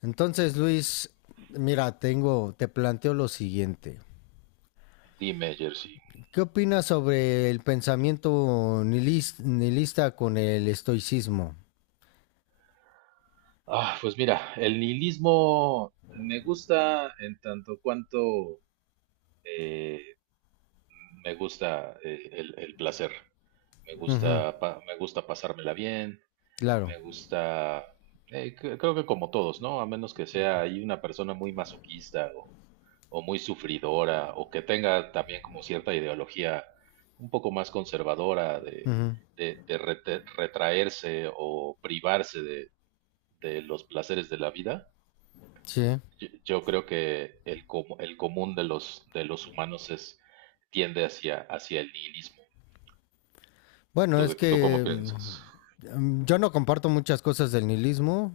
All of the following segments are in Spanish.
Entonces, Luis, mira, tengo, te planteo lo siguiente. Dime, Jersey. ¿Qué opinas sobre el pensamiento nihilista con el estoicismo? Ah, pues mira, el nihilismo me gusta en tanto cuanto, eh, me gusta, el placer. Me Ujú, gusta, me gusta pasármela bien, claro. me gusta, creo que como todos, ¿no? A menos que sea ahí una persona muy masoquista o muy sufridora o que tenga también como cierta ideología un poco más conservadora Ujú, retraerse o privarse de los placeres de la vida. sí. Yo creo que el común de los humanos tiende hacia el nihilismo. Bueno, es ¿Tú cómo que piensas? Yo no comparto muchas cosas del nihilismo,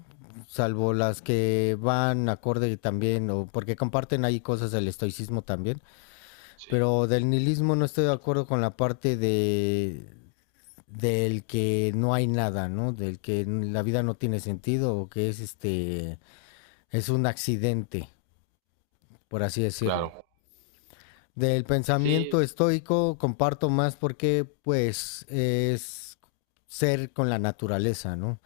salvo las que van acorde también, o porque comparten ahí cosas del estoicismo también, Sí, pero del nihilismo no estoy de acuerdo con la parte de del que no hay nada, ¿no? Del que la vida no tiene sentido o que es este es un accidente, por así decirlo. claro. Del pensamiento Sí, estoico comparto más porque pues es ser con la naturaleza, ¿no?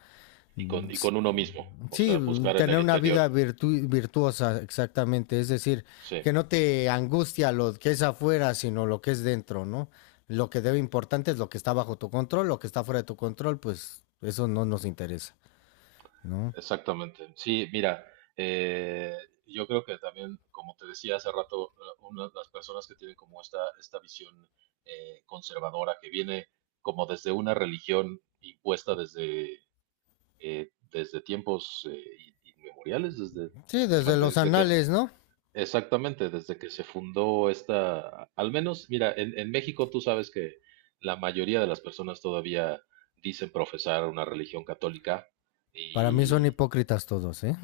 y con uno mismo, o Sí, sea, buscar en tener el una interior. vida virtuosa, exactamente. Es decir, Sí, que no te angustia lo que es afuera, sino lo que es dentro, ¿no? Lo que debe importante es lo que está bajo tu control, lo que está fuera de tu control, pues eso no nos interesa. ¿No? exactamente. Sí, mira, eh, yo creo que también, como te decía hace rato, una de las personas que tienen como esta visión conservadora que viene como desde una religión impuesta desde tiempos inmemoriales, Sí, desde bueno, los anales, ¿no? exactamente, desde que se fundó esta, al menos, mira, en México tú sabes que la mayoría de las personas todavía dicen profesar una religión católica. Para mí son Y hipócritas todos, ¿eh?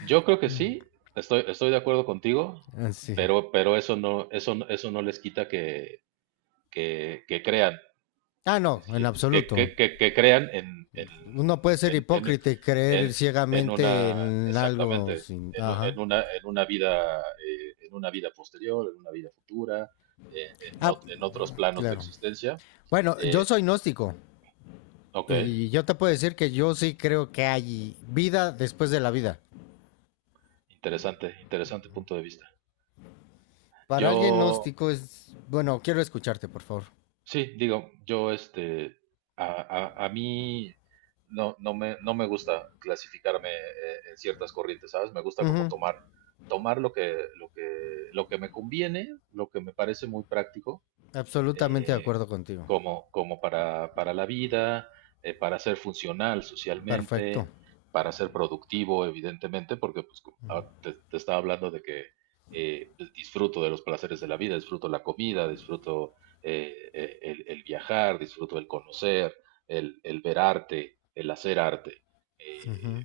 yo creo que sí, estoy de acuerdo contigo, Así. pero eso no les quita que, que crean. Ah, no, en si- que, absoluto. que, que, que crean Uno puede ser en, en, hipócrita y creer en- ciegamente en algo exactamente, sin... Ajá. En una vida posterior, en una vida futura, Ah, en otros planos de claro. existencia. Bueno, yo Eh, soy gnóstico ok, y yo te puedo decir que yo sí creo que hay vida después de la vida. interesante punto de vista. Para alguien Yo gnóstico es... Bueno, quiero escucharte, por favor. Sí, digo, a, a mí no me gusta clasificarme en ciertas corrientes, ¿sabes? Me gusta como Ujú, tomar lo que me conviene, lo que me parece muy práctico, absolutamente de eh, acuerdo contigo. como para la vida, para ser funcional Perfecto. socialmente, para ser productivo, evidentemente, porque pues, te estaba hablando de que, pues, disfruto de los placeres de la vida, disfruto la comida, disfruto, el viajar, disfruto el conocer, el ver arte, el hacer arte, eh,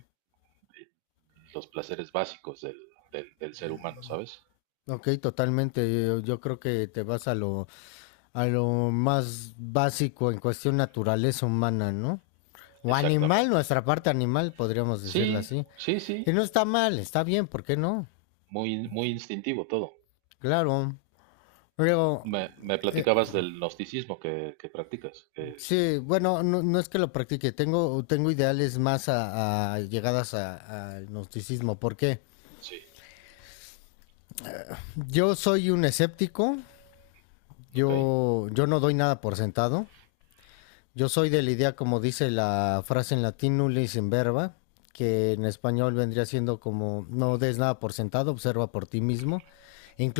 los placeres básicos del ser humano, ¿sabes? Ok, totalmente. Yo creo que te vas a lo más básico en cuestión naturaleza humana, ¿no? O animal, Exactamente. nuestra parte animal, podríamos decirlo Sí, así. sí, Y sí, no está mal, está bien, ¿por qué no? muy, muy instintivo todo. Claro. Pero, Me eh, platicabas del gnosticismo que practicas. Sí, bueno, no, no es que lo practique, tengo, tengo ideales más a llegadas al gnosticismo. ¿Por qué? Sí, Yo soy un escéptico, ok, yo no doy nada por sentado. Yo soy de la idea, como dice la frase en latín, nulis in verba, que en español vendría siendo como no des nada por sentado, observa por ti mismo.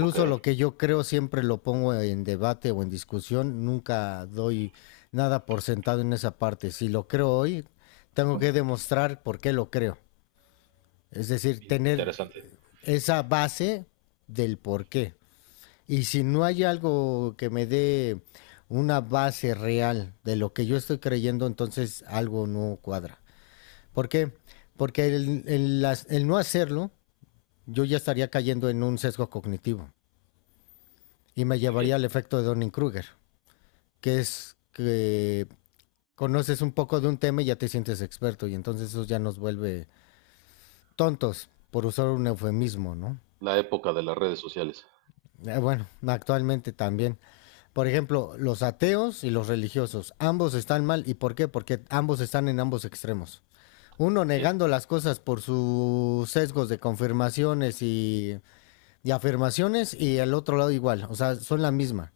ok. lo que yo creo siempre lo pongo en debate o en discusión, nunca doy nada por sentado en esa parte. Si lo creo hoy, tengo que demostrar por qué lo creo. Es decir, tener Interesante, esa base del por qué. Y si no hay algo que me dé una base real de lo que yo estoy creyendo, entonces algo no cuadra. ¿Por qué? Porque el el no hacerlo, yo ya estaría cayendo en un sesgo cognitivo y me muy bien. llevaría al efecto de Donning-Kruger, que es que conoces un poco de un tema y ya te sientes experto y entonces eso ya nos vuelve tontos, por usar un eufemismo, ¿no? La época de las redes sociales, Bueno, actualmente también. Por ejemplo, los ateos y los religiosos, ambos están mal. ¿Y por qué? Porque ambos están en ambos extremos. Uno sí, negando las cosas por sus sesgos de confirmaciones y afirmaciones y el otro lado igual. O sea, son la misma.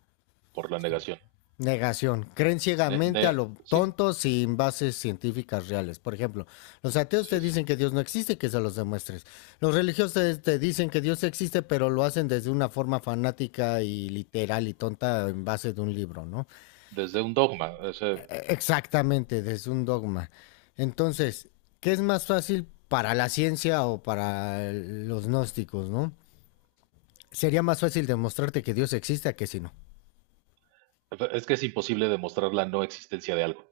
por la negación. Negación. Creen ciegamente a lo Sí, tonto sin bases científicas reales. Por ejemplo, los ateos así te es. dicen que Dios no existe y que se los demuestres. Los religiosos te dicen que Dios existe, pero lo hacen desde una forma fanática y literal y tonta en base de un libro, ¿no? Desde un dogma. Exactamente, desde un dogma. Entonces, ¿qué es más fácil para la ciencia o para los gnósticos, no? Sería más fácil demostrarte que Dios existe a que si no. Es que es imposible demostrar la no existencia de algo.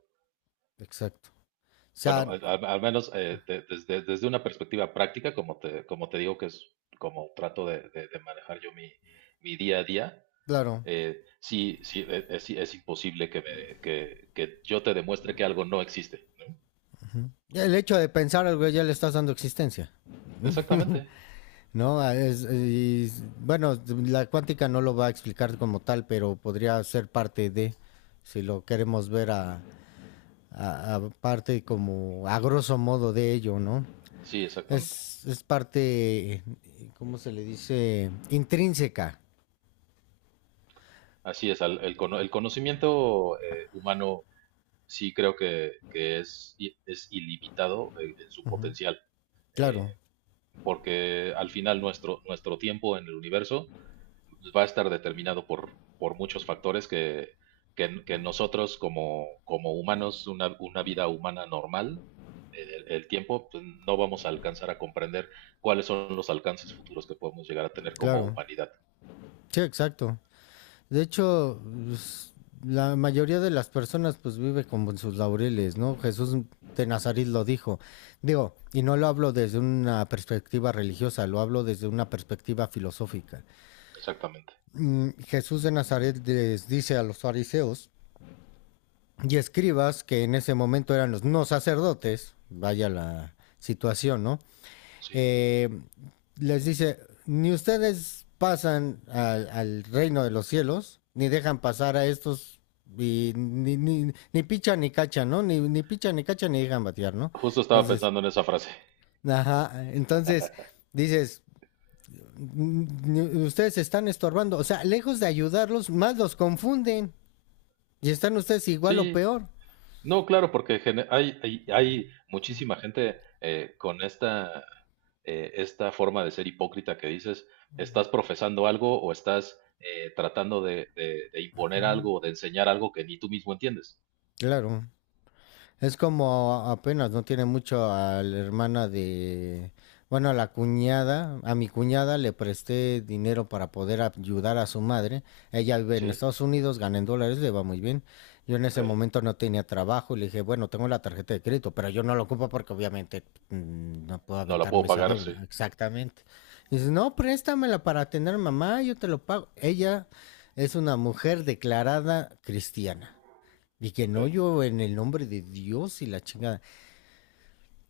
Exacto. O sea, Bueno, al menos, desde una perspectiva práctica, como te digo, que es como trato de manejar yo mi día a día. claro, Sí, sí, es imposible que yo te demuestre que algo no existe. el hecho de pensar algo ya le estás dando existencia. Exactamente, No, ah, bueno, la cuántica no lo va a explicar como tal, pero podría ser parte de, si lo queremos ver a, a parte como a grosso modo de ello, ¿no? sí, exactamente. Es parte, ¿cómo se le dice? Intrínseca. Así es. El conocimiento humano, sí creo que es ilimitado en su potencial, Claro, porque al final nuestro tiempo en el universo va a estar determinado por muchos factores que nosotros como humanos, una vida humana normal, el tiempo, pues, no vamos a alcanzar a comprender cuáles son los alcances futuros que podemos llegar a tener como claro. humanidad. Sí, exacto. De hecho, pues, la mayoría de las personas pues vive con sus laureles, ¿no? Jesús de Nazaret lo dijo. Digo, y no lo hablo desde una perspectiva religiosa, lo hablo desde una perspectiva filosófica. Exactamente. Jesús de Nazaret les dice a los fariseos y escribas, que en ese momento eran los no sacerdotes, vaya la situación, ¿no? Sí. eh, Les dice, ni ustedes pasan al, al reino de los cielos, ni dejan pasar a estos, y ni pichan ni cachan, ¿no? Ni, ni pichan ni cachan ni dejan batear, ¿no? Justo estaba Entonces, pensando en esa frase. ajá, entonces dices, ustedes se están estorbando, o sea, lejos de ayudarlos, más los confunden y están ustedes igual o Sí, peor. no, claro, porque hay muchísima gente, con esta forma de ser hipócrita que dices, estás profesando algo o estás, tratando de imponer Mm, algo o de enseñar algo que ni tú mismo entiendes. claro. Es como apenas, no tiene mucho a la hermana de, bueno, a la cuñada, a mi cuñada le presté dinero para poder ayudar a su madre. Ella vive en Sí, Estados Unidos, gana en dólares, le va muy bien. Yo en ok. ese momento no tenía trabajo y le dije, bueno, tengo la tarjeta de crédito, pero yo no la ocupo porque obviamente no puedo No la puedo aventarme esa pagar, sí. deuda. Exactamente. Y dice, no, préstamela para tener mamá, yo te lo pago. Ella es una mujer declarada cristiana. Y que Ok, no yo en el nombre de Dios y la chingada.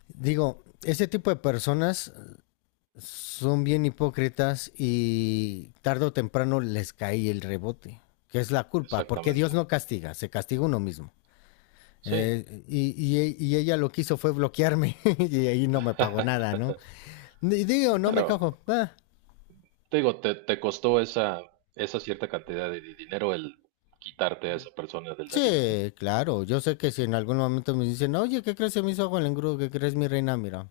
Digo, ese tipo de personas son bien hipócritas y tarde o temprano les cae el rebote, que es la culpa, porque exactamente. Dios no castiga, se castiga uno mismo. Sí, Y ella lo que hizo fue bloquearme y ahí no me pagó nada, ¿no? Y digo, no me pero cago ah, te digo, te costó esa, esa cierta cantidad de dinero el quitarte a esa persona de la vida, ¿no? sí, claro, yo sé que si en algún momento me dicen, oye, ¿qué crees? Se me hizo agua el engrudo, ¿qué crees mi reina? Mira,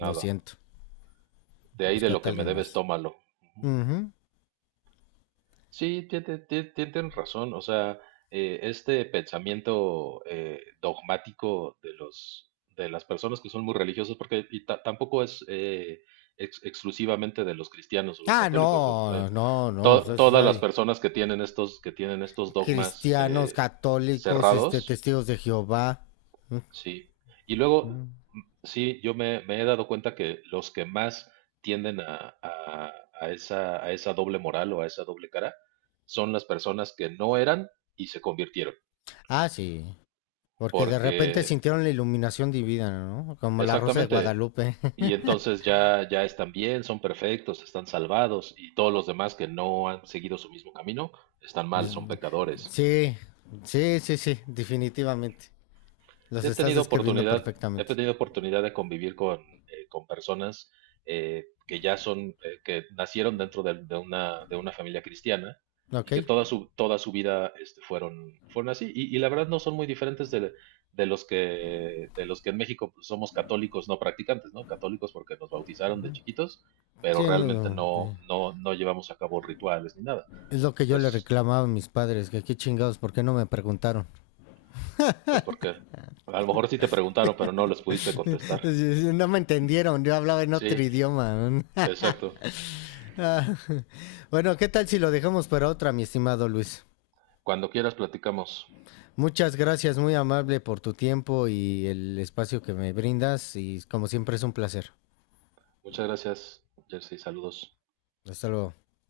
lo siento, De ahí de lo búscate a que me alguien debes, más. tómalo. Uh Ujú. -huh. Sí, tienen razón. O sea, este pensamiento dogmático de las personas que son muy religiosos, porque tampoco es exclusivamente de los cristianos o los Ah, católicos, no, no, no, todas las ay, personas que tienen estos dogmas cristianos, católicos, este, cerrados. testigos de Jehová. Sí. Y luego, Mm. mm, sí, yo me he dado cuenta que los que más tienden a esa doble moral o a esa doble cara son las personas que no eran y se convirtieron. Ah, sí, porque de repente Porque, sintieron la iluminación divina, ¿no? Como la Rosa de exactamente, Guadalupe. y entonces ya, ya están bien, son perfectos, están salvados, y todos los demás que no han seguido su mismo camino están mal, Es- son pecadores. Sí, sí, definitivamente. Los He estás tenido describiendo oportunidad, he perfectamente. tenido oportunidad de convivir con personas, que nacieron dentro de una familia cristiana ¿Ok? y que toda su vida, fueron así. Y la verdad no son muy diferentes de los que en México, pues, somos católicos no practicantes, ¿no? Católicos porque nos bautizaron de chiquitos, pero Sí, no, realmente no, no, sí. no, no llevamos a cabo rituales ni nada. Es lo que yo le Es, reclamaba a mis padres, que qué chingados, ¿por qué no me preguntaron? pues porque a lo mejor sí te preguntaron, pero no les pudiste contestar. No me entendieron, yo hablaba en otro Sí, idioma. ¿No? exacto. Ah, bueno, ¿qué tal si lo dejamos para otra, mi estimado Luis? Cuando quieras platicamos. Muchas gracias, muy amable por tu tiempo y el espacio que me brindas y como siempre es un placer. Muchas gracias, Jersey. Saludos. Hasta luego.